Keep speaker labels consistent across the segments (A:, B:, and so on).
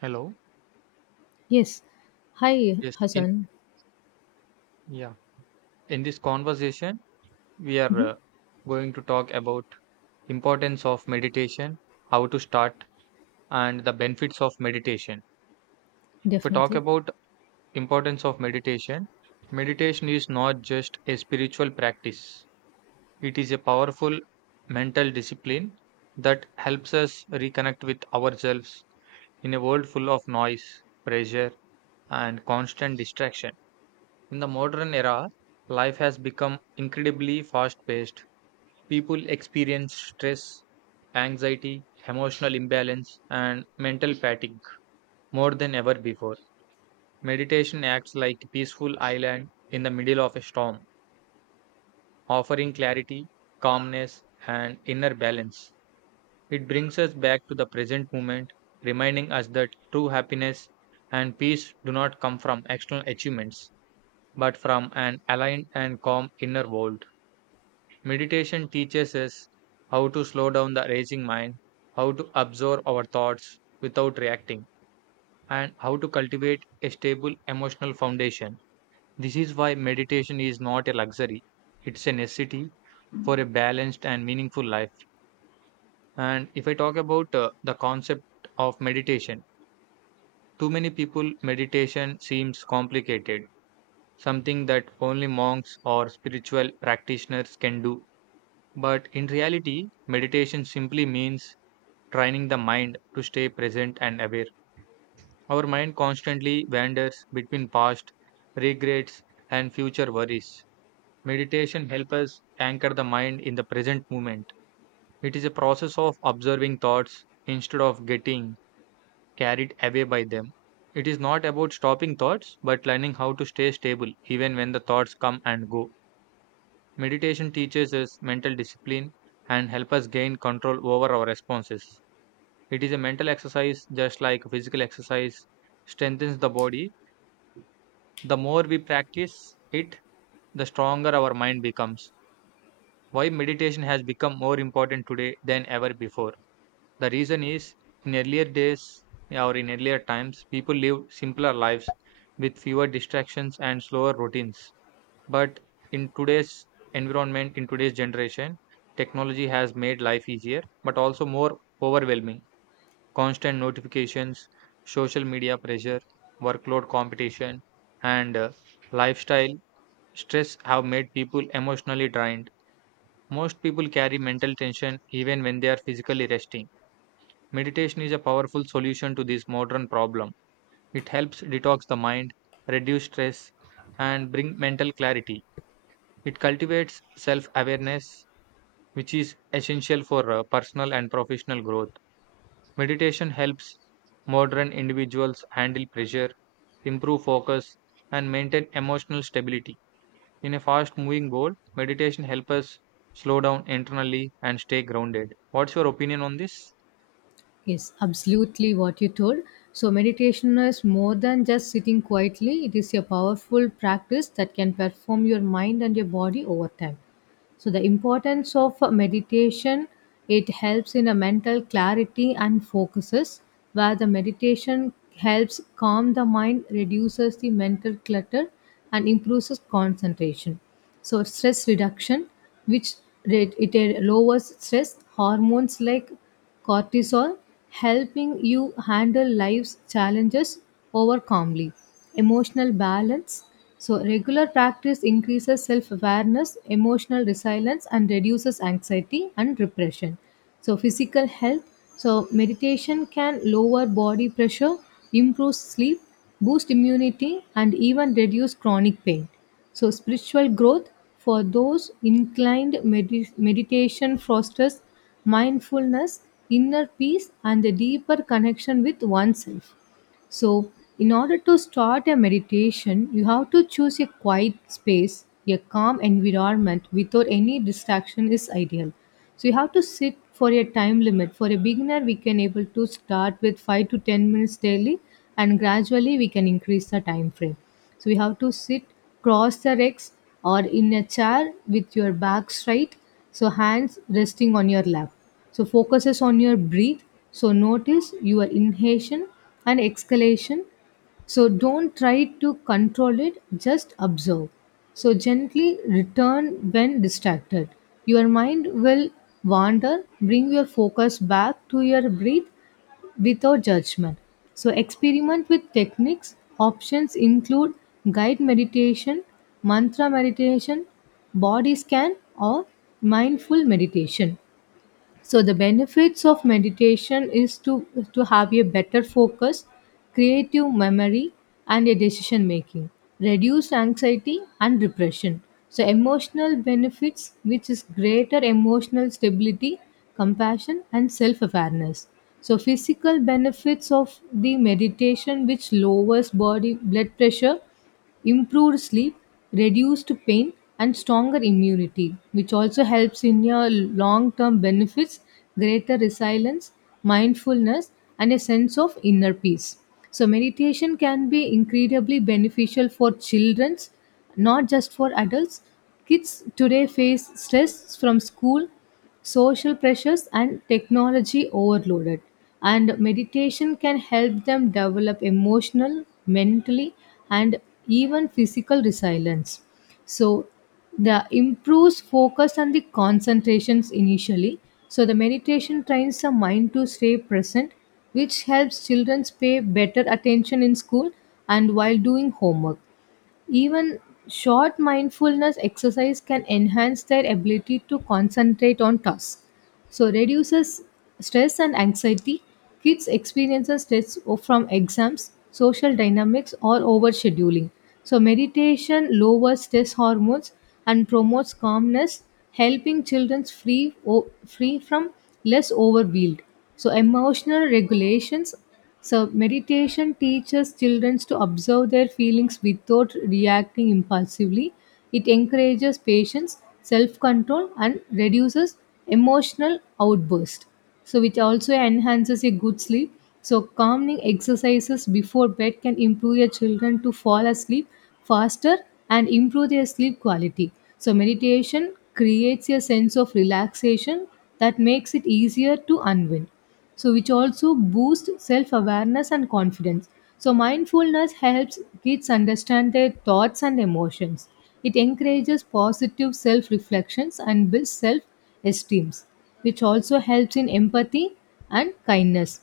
A: Hello.
B: Yes. Hi,
A: Yes, in
B: Hassan.
A: Yeah. In this conversation, we are
B: Mhm.
A: going to talk about importance of meditation, how to start, and the benefits of meditation. If we talk
B: Definitely.
A: about importance of meditation, meditation is not just a spiritual practice. It is a powerful mental discipline that helps us reconnect with ourselves in a world full of noise, pressure, and constant distraction. In the modern era, life has become incredibly fast paced. People experience stress, anxiety, emotional imbalance, and mental fatigue more than ever before. Meditation acts like a peaceful island in the middle of a storm, offering clarity, calmness, and inner balance. It brings us back to the present moment, reminding us that true happiness and peace do not come from external achievements, but from an aligned and calm inner world. Meditation teaches us how to slow down the racing mind, how to absorb our thoughts without reacting, and how to cultivate a stable emotional foundation. This is why meditation is not a luxury, it's a necessity for a balanced and meaningful life. And if I talk about the concept of meditation, too many people meditation seems complicated, something that only monks or spiritual practitioners can do. But in reality, meditation simply means training the mind to stay present and aware. Our mind constantly wanders between past regrets and future worries. Meditation helps us anchor the mind in the present moment. It is a process of observing thoughts instead of getting carried away by them. It is not about stopping thoughts but learning how to stay stable even when the thoughts come and go. Meditation teaches us mental discipline and help us gain control over our responses. It is a mental exercise just like physical exercise strengthens the body. The more we practice it, the stronger our mind becomes. Why meditation has become more important today than ever before? The reason is in earlier days or in earlier times, people lived simpler lives with fewer distractions and slower routines. But in today's environment, in today's generation, technology has made life easier but also more overwhelming. Constant notifications, social media pressure, workload competition, and lifestyle stress have made people emotionally drained. Most people carry mental tension even when they are physically resting. Meditation is a powerful solution to this modern problem. It helps detox the mind, reduce stress, and bring mental clarity. It cultivates self awareness, which is essential for personal and professional growth. Meditation helps modern individuals handle pressure, improve focus, and maintain emotional stability. In a fast moving world, meditation helps us slow down internally and stay grounded. What's your opinion on this?
B: Yes, absolutely what you told. So, meditation is more than just sitting quietly, it is a powerful practice that can perform your mind and your body over time. So, the importance of meditation, it helps in a mental clarity and focuses, where the meditation helps calm the mind, reduces the mental clutter, and improves concentration. So, stress reduction, which it lowers stress hormones like cortisol, helping you handle life's challenges over calmly. Emotional balance, so regular practice increases self-awareness, emotional resilience, and reduces anxiety and repression. So physical health, so meditation can lower body pressure, improve sleep, boost immunity, and even reduce chronic pain. So, spiritual growth, for those inclined, meditation fosters mindfulness, inner peace, and a deeper connection with oneself. So, in order to start a meditation, you have to choose a quiet space. A calm environment without any distraction is ideal. So you have to sit for a time limit. For a beginner, we can able to start with 5 to 10 minutes daily, and gradually we can increase the time frame. So you have to sit cross the legs or in a chair with your back straight, so hands resting on your lap. So focuses on your breath. So notice your inhalation and exhalation. So don't try to control it, just observe. So gently return when distracted. Your mind will wander, bring your focus back to your breath without judgment. So, experiment with techniques. Options include guided meditation, mantra meditation, body scan, or mindful meditation. So the benefits of meditation is to have a better focus, creative memory and a decision making, reduced anxiety and depression. So emotional benefits, which is greater emotional stability, compassion, and self-awareness. So physical benefits of the meditation, which lowers body blood pressure, improved sleep, reduced pain, and stronger immunity, which also helps in your long term benefits, greater resilience, mindfulness, and a sense of inner peace. So, meditation can be incredibly beneficial for children, not just for adults. Kids today face stress from school, social pressures, and technology overloaded, and meditation can help them develop emotional, mentally, and even physical resilience. So the improves focus and the concentrations initially. So the meditation trains the mind to stay present, which helps children pay better attention in school and while doing homework. Even short mindfulness exercise can enhance their ability to concentrate on tasks. So reduces stress and anxiety. Kids experience stress from exams, social dynamics, or overscheduling. So meditation lowers stress hormones and promotes calmness, helping children free from less overwhelmed. So emotional regulations, so, meditation teaches children to observe their feelings without reacting impulsively. It encourages patience, self control, and reduces emotional outburst. So, which also enhances a good sleep. So, calming exercises before bed can improve your children to fall asleep faster and improve their sleep quality. So, meditation creates a sense of relaxation that makes it easier to unwind. So which also boosts self-awareness and confidence. So mindfulness helps kids understand their thoughts and emotions. It encourages positive self-reflections and builds self-esteem, which also helps in empathy and kindness.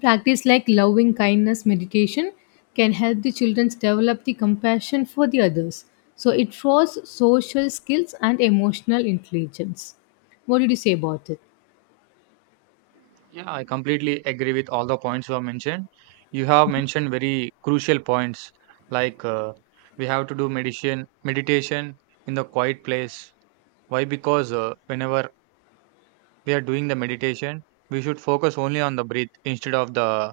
B: Practice like loving kindness meditation can help the children develop the compassion for the others. So it draws social skills and emotional intelligence. What did you say about it?
A: Yeah, I completely agree with all the points you have mentioned. You have mentioned very crucial points like we have to do meditation in the quiet place. Why? Because whenever we are doing the meditation, we should focus only on the breath instead of the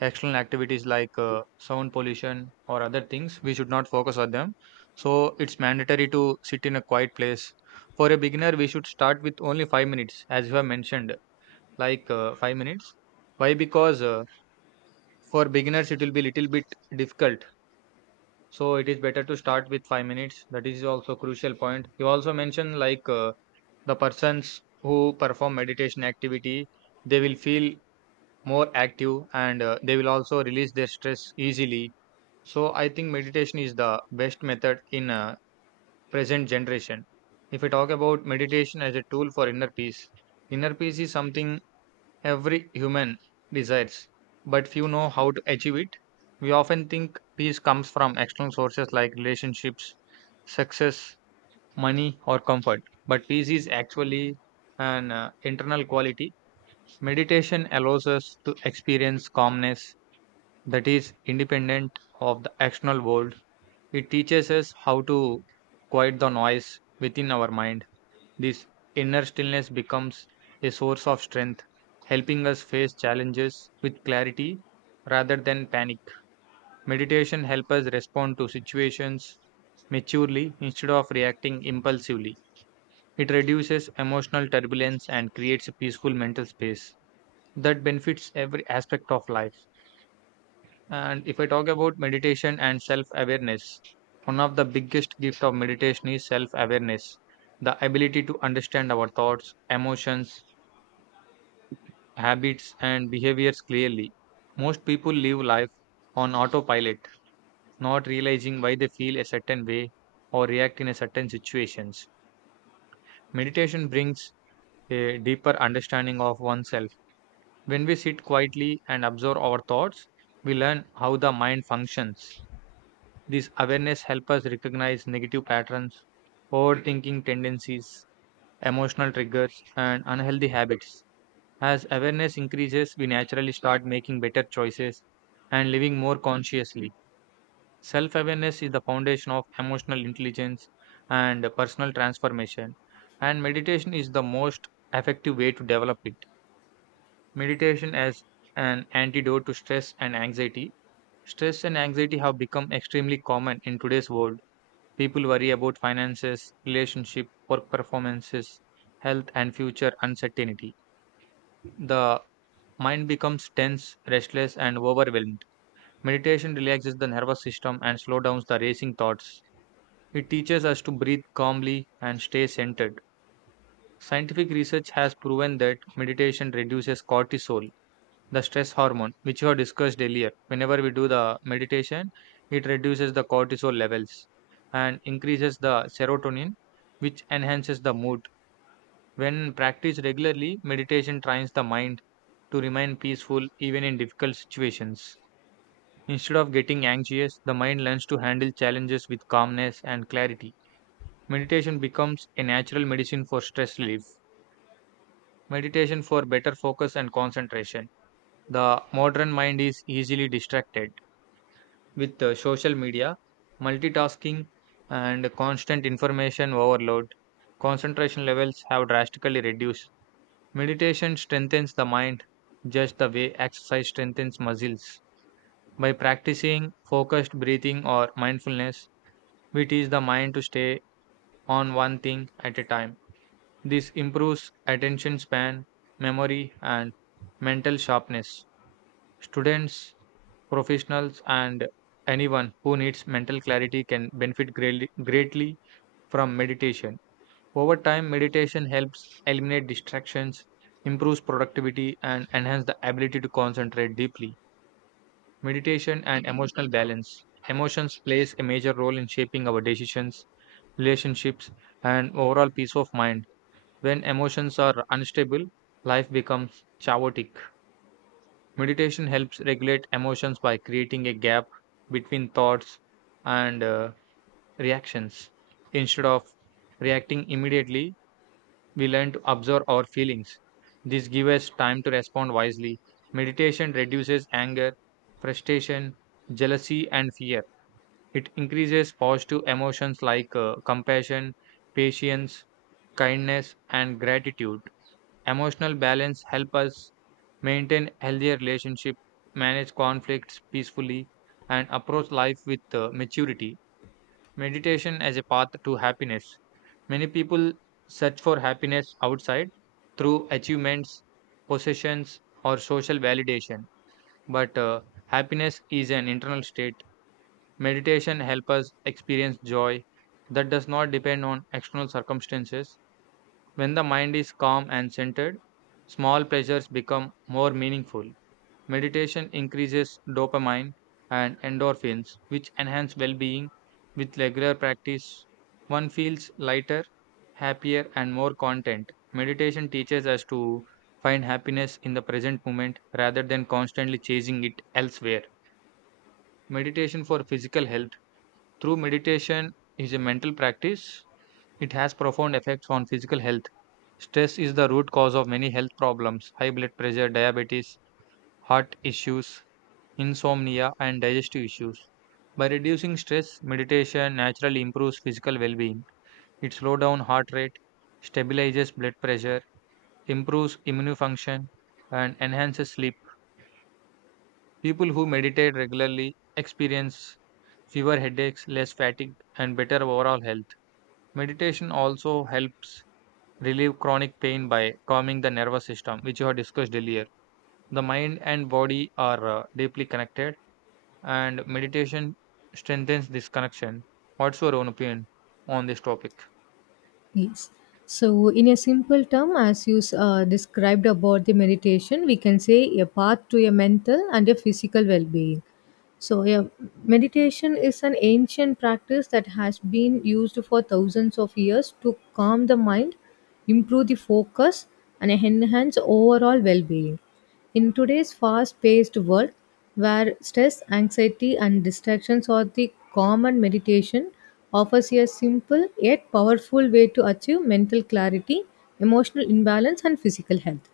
A: external activities like sound pollution or other things. We should not focus on them. So it's mandatory to sit in a quiet place. For a beginner, we should start with only 5 minutes, as you have mentioned, like 5 minutes. Why? Because for beginners, it will be little bit difficult. So it is better to start with 5 minutes. That is also crucial point. You also mentioned like. The persons who perform meditation activity they will feel more active and they will also release their stress easily. So I think meditation is the best method in present generation. If we talk about meditation as a tool for inner peace, inner peace is something every human desires, but few know how to achieve it. We often think peace comes from external sources like relationships, success, money, or comfort. But peace is actually an internal quality. Meditation allows us to experience calmness that is independent of the external world. It teaches us how to quiet the noise within our mind. This inner stillness becomes a source of strength, helping us face challenges with clarity rather than panic. Meditation helps us respond to situations maturely instead of reacting impulsively. It reduces emotional turbulence and creates a peaceful mental space that benefits every aspect of life. And if I talk about meditation and self awareness, one of the biggest gifts of meditation is self awareness, the ability to understand our thoughts, emotions, habits, and behaviors clearly. Most people live life on autopilot, not realizing why they feel a certain way or react in a certain situations. Meditation brings a deeper understanding of oneself. When we sit quietly and observe our thoughts, we learn how the mind functions. This awareness helps us recognize negative patterns, overthinking tendencies, emotional triggers, and unhealthy habits. As awareness increases, we naturally start making better choices and living more consciously. Self awareness is the foundation of emotional intelligence and personal transformation, and meditation is the most effective way to develop it. Meditation as an antidote to stress and anxiety. Stress and anxiety have become extremely common in today's world. People worry about finances, relationship, work performances, health, and future uncertainty. The mind becomes tense, restless, and overwhelmed. Meditation relaxes the nervous system and slows down the racing thoughts. It teaches us to breathe calmly and stay centered. Scientific research has proven that meditation reduces cortisol, the stress hormone, which you have discussed earlier. Whenever we do the meditation, it reduces the cortisol levels and increases the serotonin, which enhances the mood. When practiced regularly, meditation trains the mind to remain peaceful even in difficult situations. Instead of getting anxious, the mind learns to handle challenges with calmness and clarity. Meditation becomes a natural medicine for stress relief. Meditation for better focus and concentration. The modern mind is easily distracted with social media, multitasking, and constant information overload, concentration levels have drastically reduced. Meditation strengthens the mind just the way exercise strengthens muscles. By practicing focused breathing or mindfulness, we teach the mind to stay on one thing at a time. This improves attention span, memory, and mental sharpness. Students, professionals, and anyone who needs mental clarity can benefit greatly, greatly from meditation. Over time, meditation helps eliminate distractions, improves productivity, and enhance the ability to concentrate deeply. Meditation and emotional balance. Emotions plays a major role in shaping our decisions, relationships, and overall peace of mind. When emotions are unstable, life becomes chaotic. Meditation helps regulate emotions by creating a gap between thoughts and reactions. Instead of reacting immediately, we learn to observe our feelings. This gives us time to respond wisely. Meditation reduces anger, frustration, jealousy, and fear. It increases positive emotions like compassion, patience, kindness, and gratitude. Emotional balance help us maintain healthier relationship, manage conflicts peacefully, and approach life with maturity. Meditation as a path to happiness. Many people search for happiness outside through achievements, possessions, or social validation. But happiness is an internal state. Meditation helps us experience joy that does not depend on external circumstances. When the mind is calm and centered, small pleasures become more meaningful. Meditation increases dopamine and endorphins, which enhance well being. With regular practice, one feels lighter, happier, and more content. Meditation teaches us to find happiness in the present moment rather than constantly chasing it elsewhere. Meditation for physical health. Through meditation is a mental practice, it has profound effects on physical health. Stress is the root cause of many health problems: high blood pressure, diabetes, heart issues, insomnia, and digestive issues. By reducing stress, meditation naturally improves physical well being. It slows down heart rate, stabilizes blood pressure, improves immune function, and enhances sleep. People who meditate regularly experience fewer headaches, less fatigue, and better overall health. Meditation also helps relieve chronic pain by calming the nervous system, which you have discussed earlier. The mind and body are deeply connected, and meditation strengthens this connection. What's your own opinion on this topic?
B: Yes. So, in a simple term, as you described about the meditation, we can say a path to a mental and a physical well being. So, yeah, meditation is an ancient practice that has been used for thousands of years to calm the mind, improve the focus, and enhance overall well being. In today's fast paced world, where stress, anxiety, and distractions are the common, meditation offers a simple yet powerful way to achieve mental clarity, emotional imbalance, and physical health.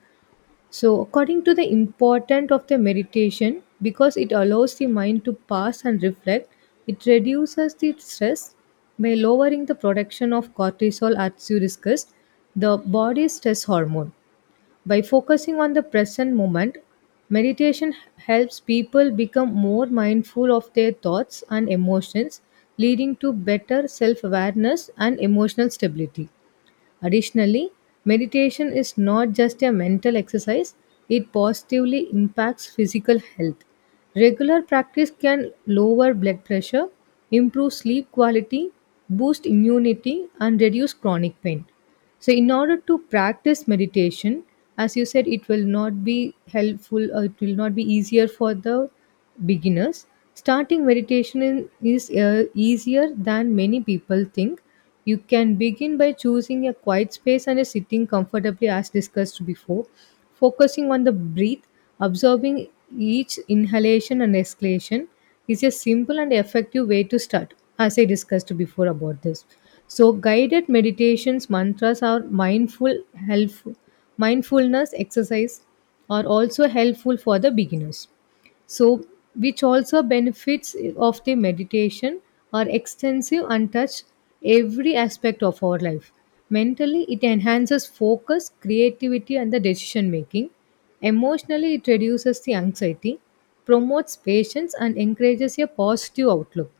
B: So, according to the importance of the meditation, because it allows the mind to pass and reflect, it reduces the stress by lowering the production of cortisol, as you discussed, the body's stress hormone, by focusing on the present moment. Meditation helps people become more mindful of their thoughts and emotions, leading to better self awareness and emotional stability. Additionally, meditation is not just a mental exercise, it positively impacts physical health. Regular practice can lower blood pressure, improve sleep quality, boost immunity, and reduce chronic pain. So, in order to practice meditation, as you said, it will not be helpful or it will not be easier for the beginners. Starting meditation is easier than many people think. You can begin by choosing a quiet space and a sitting comfortably, as discussed before, focusing on the breath, observing each inhalation and exhalation, is a simple and effective way to start, as I discussed before about this. So, guided meditations, mantras, or mindful helpful mindfulness exercise are also helpful for the beginners. So which also benefits of the meditation are extensive and touch every aspect of our life. Mentally, it enhances focus, creativity, and the decision making. Emotionally, it reduces the anxiety, promotes patience, and encourages a positive outlook.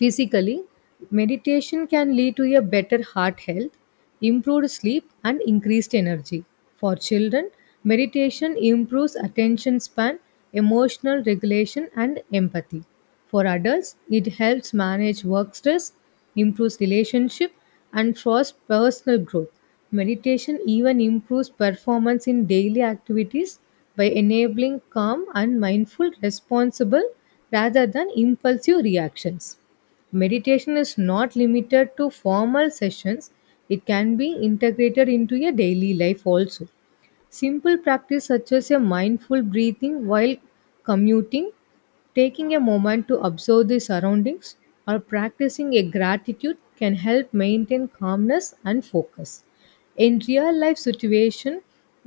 B: Physically, meditation can lead to a better heart health, improved sleep, and increased energy. For children, meditation improves attention span, emotional regulation, and empathy. For adults, it helps manage work stress, improves relationship, and fosters personal growth. Meditation even improves performance in daily activities by enabling calm and mindful, responsible rather than impulsive reactions. Meditation is not limited to formal sessions, it can be integrated into your daily life also. Simple practice such as a mindful breathing while commuting, taking a moment to observe the surroundings, or practicing a gratitude can help maintain calmness and focus. In real life situation,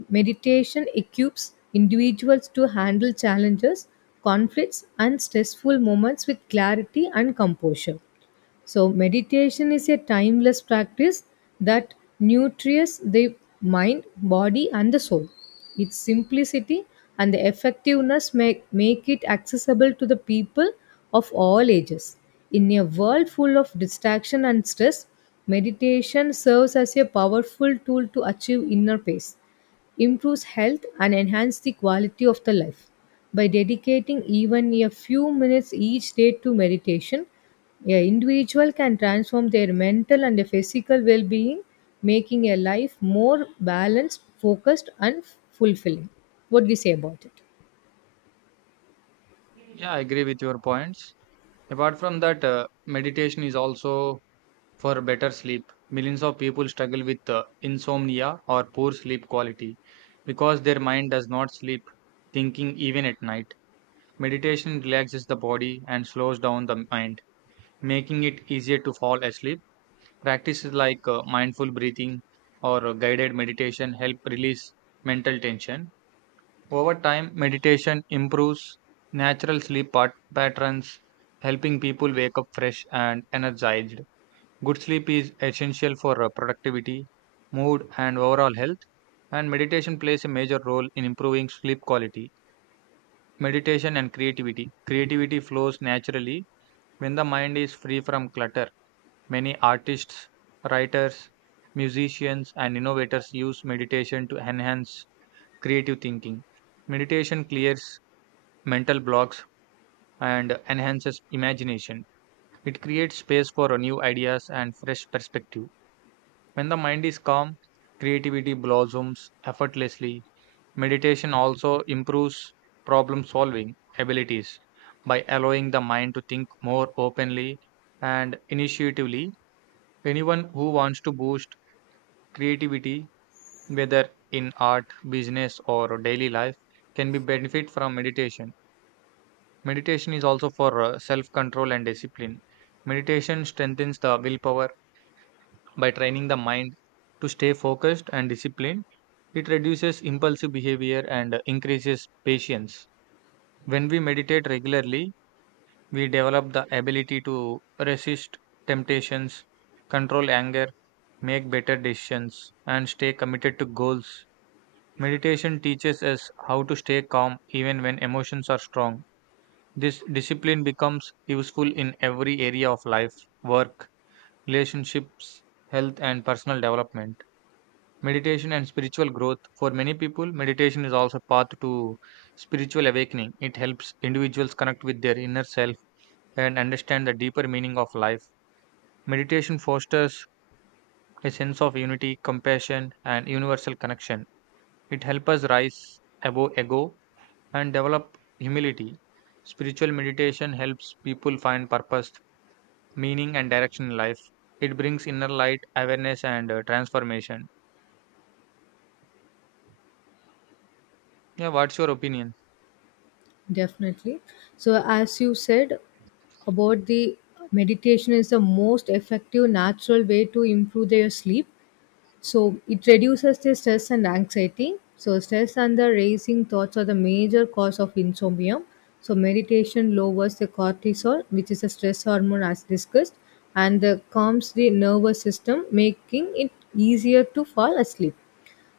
B: meditation equips individuals to handle challenges, conflicts, and stressful moments with clarity and composure. So, meditation is a timeless practice that nurtures the mind, body, and the soul. Its simplicity and the effectiveness make it accessible to the people of all ages. In a world full of distraction and stress, meditation serves as a powerful tool to achieve inner peace, improves health, and enhance the quality of the life. By dedicating even a few minutes each day to meditation, a individual can transform their mental and physical well-being, making a life more balanced, focused, and fulfilling. What do you say about it?
A: Yeah, I agree with your points. Apart from that, meditation is also for better sleep. Millions of people struggle with insomnia or poor sleep quality because their mind does not sleep, thinking even at night. Meditation relaxes the body and slows down the mind, making it easier to fall asleep. Practices like mindful breathing or guided meditation help release mental tension. Over time, meditation improves natural sleep patterns, helping people wake up fresh and energized. Good sleep is essential for productivity, mood, and overall health, and meditation plays a major role in improving sleep quality. Meditation and creativity. Creativity flows naturally when the mind is free from clutter. Many artists, writers, musicians, and innovators use meditation to enhance creative thinking. Meditation clears mental blocks and enhances imagination. It creates space for new ideas and fresh perspective. When the mind is calm, creativity blossoms effortlessly. Meditation also improves problem solving abilities by allowing the mind to think more openly and initiatively. Anyone who wants to boost creativity, whether in art, business, or daily life, can be benefit from meditation. Meditation is also for self control and discipline. Meditation strengthens the willpower by training the mind to stay focused and disciplined. It reduces impulsive behavior and increases patience. When we meditate regularly, we develop the ability to resist temptations, control anger, make better decisions, and stay committed to goals. Meditation teaches us how to stay calm even when emotions are strong. This discipline becomes useful in every area of life: work, relationships, health, and personal development. Meditation and spiritual growth. For many people, meditation is also a path to spiritual awakening. It helps individuals connect with their inner self and understand the deeper meaning of life. Meditation fosters a sense of unity, compassion, and universal connection. It helps us rise above ego and develop humility. Spiritual meditation helps people find purpose, meaning, and direction in life. It brings inner light, awareness, and transformation. Yeah, what's your opinion?
B: Definitely. So as you said about the meditation is the most effective natural way to improve their sleep. So it reduces the stress and anxiety. So stress and the racing thoughts are the major cause of insomnia. So meditation lowers the cortisol, which is a stress hormone as discussed, and calms the nervous system, making it easier to fall asleep.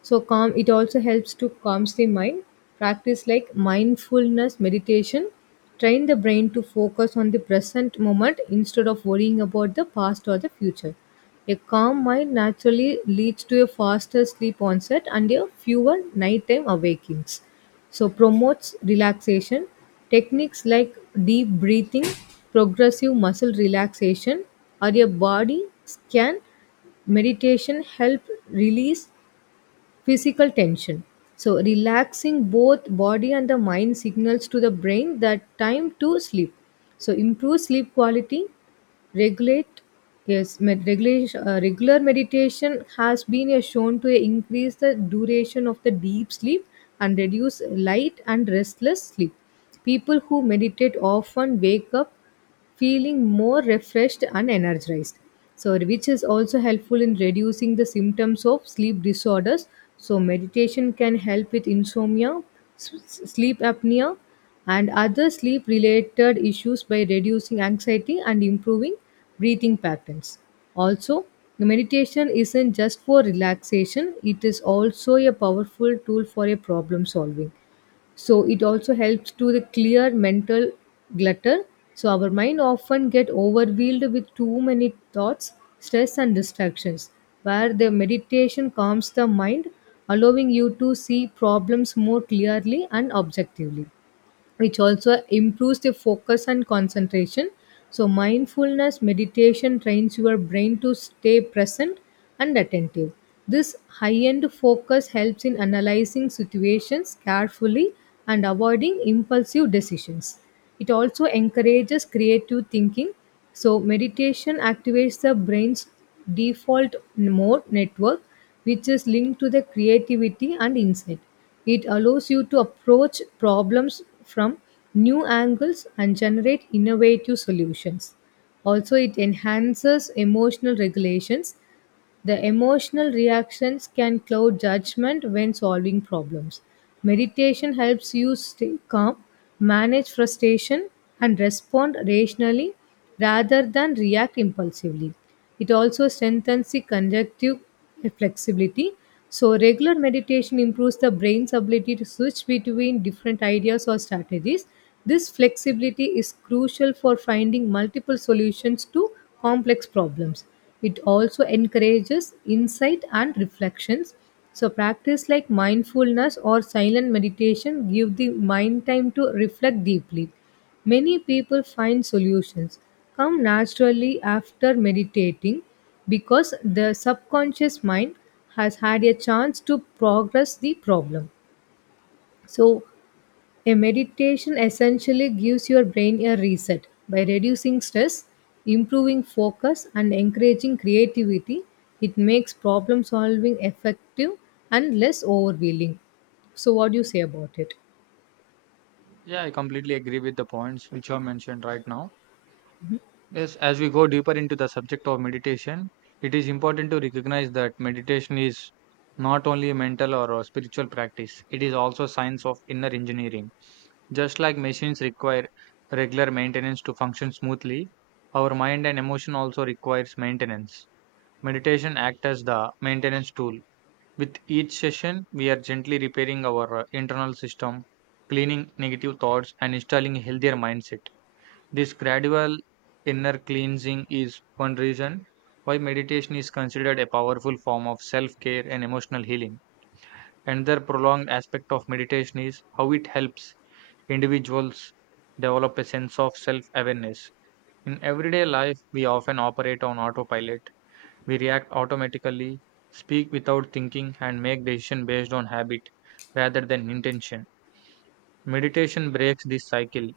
B: So calm, it also helps to calms the mind. Practice like mindfulness meditation train the brain to focus on the present moment instead of worrying about the past or the future. A calm mind naturally leads to a faster sleep onset and a fewer nighttime awakings. So promotes relaxation. Techniques like deep breathing, progressive muscle relaxation, or a body scan meditation help release physical tension. So, relaxing both body and the mind signals to the brain that time to sleep. So, improve sleep quality, regulate, yes, regular meditation has been shown to increase the duration of the deep sleep and reduce light and restless sleep. People who meditate often wake up feeling more refreshed and energized. So, which is also helpful in reducing the symptoms of sleep disorders. So, meditation can help with insomnia, s- sleep apnea, and other sleep related issues by reducing anxiety and improving breathing patterns. Also, meditation isn't just for relaxation, it is also a powerful tool for a problem solving. So it also helps to the clear mental clutter. So our mind often get overwhelmed with too many thoughts, stress, and distractions, where the meditation calms the mind, allowing you to see problems more clearly and objectively, which also improves the focus and concentration. So, mindfulness meditation trains your brain to stay present and attentive. This high end focus helps in analyzing situations carefully and avoiding impulsive decisions. It also encourages creative thinking. So, meditation activates the brain's default mode network, which is linked to the creativity and insight. It allows you to approach problems from new angles and generate innovative solutions. Also, it enhances emotional regulations. The emotional reactions can cloud judgment when solving problems. Meditation helps you stay calm, manage frustration, and respond rationally rather than react impulsively. It also strengthens the conjunctive flexibility. So, regular meditation improves the brain's ability to switch between different ideas or strategies. This flexibility is crucial for finding multiple solutions to complex problems. It also encourages insight and reflections. So, practice like mindfulness or silent meditation give the mind time to reflect deeply. Many people find solutions come naturally after meditating because the subconscious mind has had a chance to progress the problem. So, a meditation essentially gives your brain a reset by reducing stress, improving focus, and encouraging creativity. It makes problem solving effective and less overwhelming. So, what do you say about it?
A: Yeah, I completely agree with the points which you have mentioned right now. Yes, as we go deeper into the subject of meditation, it is important to recognize that meditation is not only a mental or a spiritual practice, it is also a science of inner engineering. Just like machines require regular maintenance to function smoothly, our mind and emotion also requires maintenance. Meditation acts as the maintenance tool. With each session, we are gently repairing our internal system, cleaning negative thoughts and installing a healthier mindset. This gradual inner cleansing is one reason why meditation is considered a powerful form of self-care and emotional healing. Another prolonged aspect of meditation is how it helps individuals develop a sense of self awareness. In everyday life, we often operate on autopilot. We react automatically, speak without thinking, and make decisions based on habit rather than intention. Meditation breaks this cycle.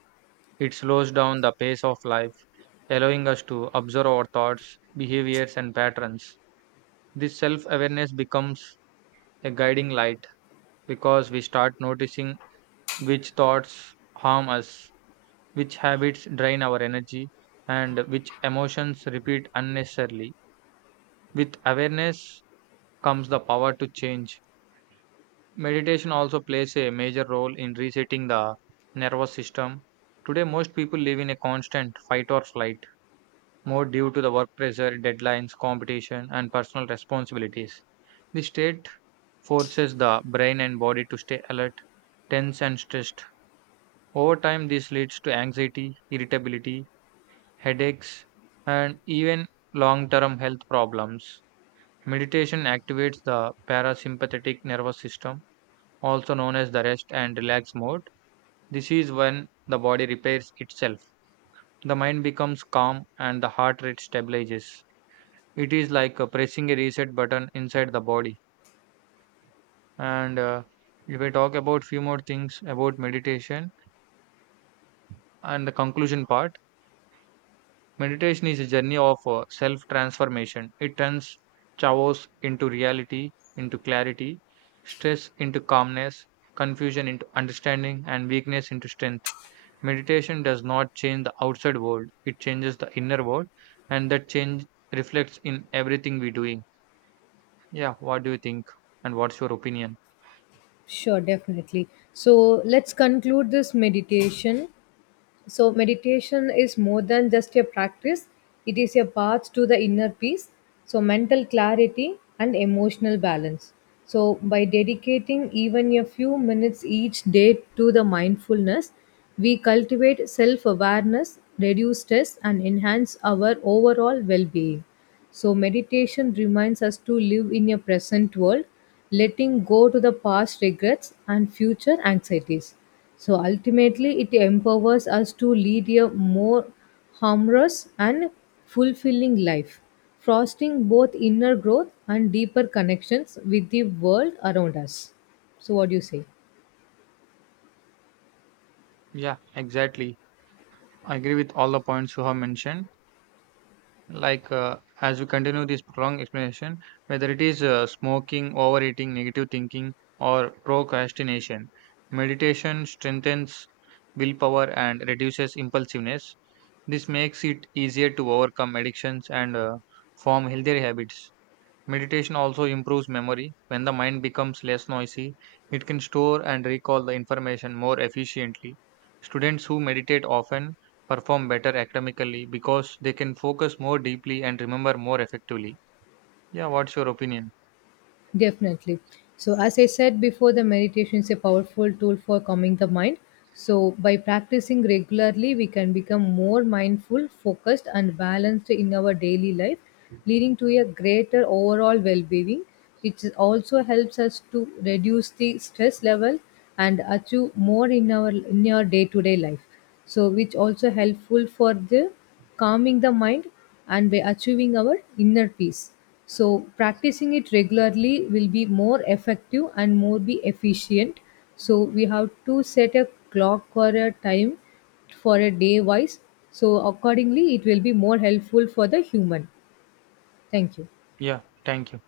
A: It slows down the pace of life, allowing us to observe our thoughts, behaviors, and patterns. This self awareness becomes a guiding light because we start noticing which thoughts harm us, which habits drain our energy, and which emotions repeat unnecessarily. With awareness comes the power to change. Meditation also plays a major role in resetting the nervous system. Today, most people live in a constant fight or flight mode due to the work pressure, deadlines, competition, and personal responsibilities. The state forces the brain and body to stay alert, tense, and stressed. Over time, this leads to anxiety, irritability, headaches, and even long term health problems. Meditation activates the parasympathetic nervous system, also known as the rest and relax mode. This is when the body repairs itself. The mind becomes calm and the heart rate stabilizes. It is like pressing a reset button inside the body. And If I talk about few more things about meditation and the conclusion part, meditation is a journey of self transformation. It turns chaos into reality, into clarity, stress into calmness, confusion into understanding, and weakness into strength. Meditation does not change the outside world, it changes the inner world, and that change reflects in everything we doing. Yeah, what do you think? And what's your opinion?
B: Sure, definitely. So, let's conclude this meditation. So, meditation is more than just a practice, it is a path to the inner peace, so mental clarity and emotional balance. So, by dedicating even a few minutes each day to the mindfulness, we cultivate self awareness, reduce stress, and enhance our overall well being. So, meditation reminds us to live in a present world, letting go to the past regrets and future anxieties. So ultimately, it empowers us to lead a more harmonious and fulfilling life, fostering both inner growth and deeper connections with the world around us. So, what do you say?
A: Yeah, exactly. I agree with all the points you have mentioned. Like as we continue this prolonged explanation, whether it is smoking, overeating, negative thinking, or procrastination, meditation strengthens willpower and reduces impulsiveness. This makes it easier to overcome addictions and form healthier habits. Meditation also improves memory. When the mind becomes less noisy, it can store and recall the information more efficiently. Students who meditate often perform better academically because they can focus more deeply and remember more effectively. Yeah, what's your opinion?
B: Definitely. So, as I said before, the meditation is a powerful tool for calming the mind. So, by practicing regularly, we can become more mindful, focused, and balanced in our daily life, leading to a greater overall well being, which also helps us to reduce the stress level and achieve more in our in your day to day life. So which also helpful for the calming the mind and by achieving our inner peace. So, practicing it regularly will be more effective and more be efficient. So we have to set a clock or a time for a day wise, so accordingly it will be more helpful for the human. Thank you.
A: Yeah, thank you.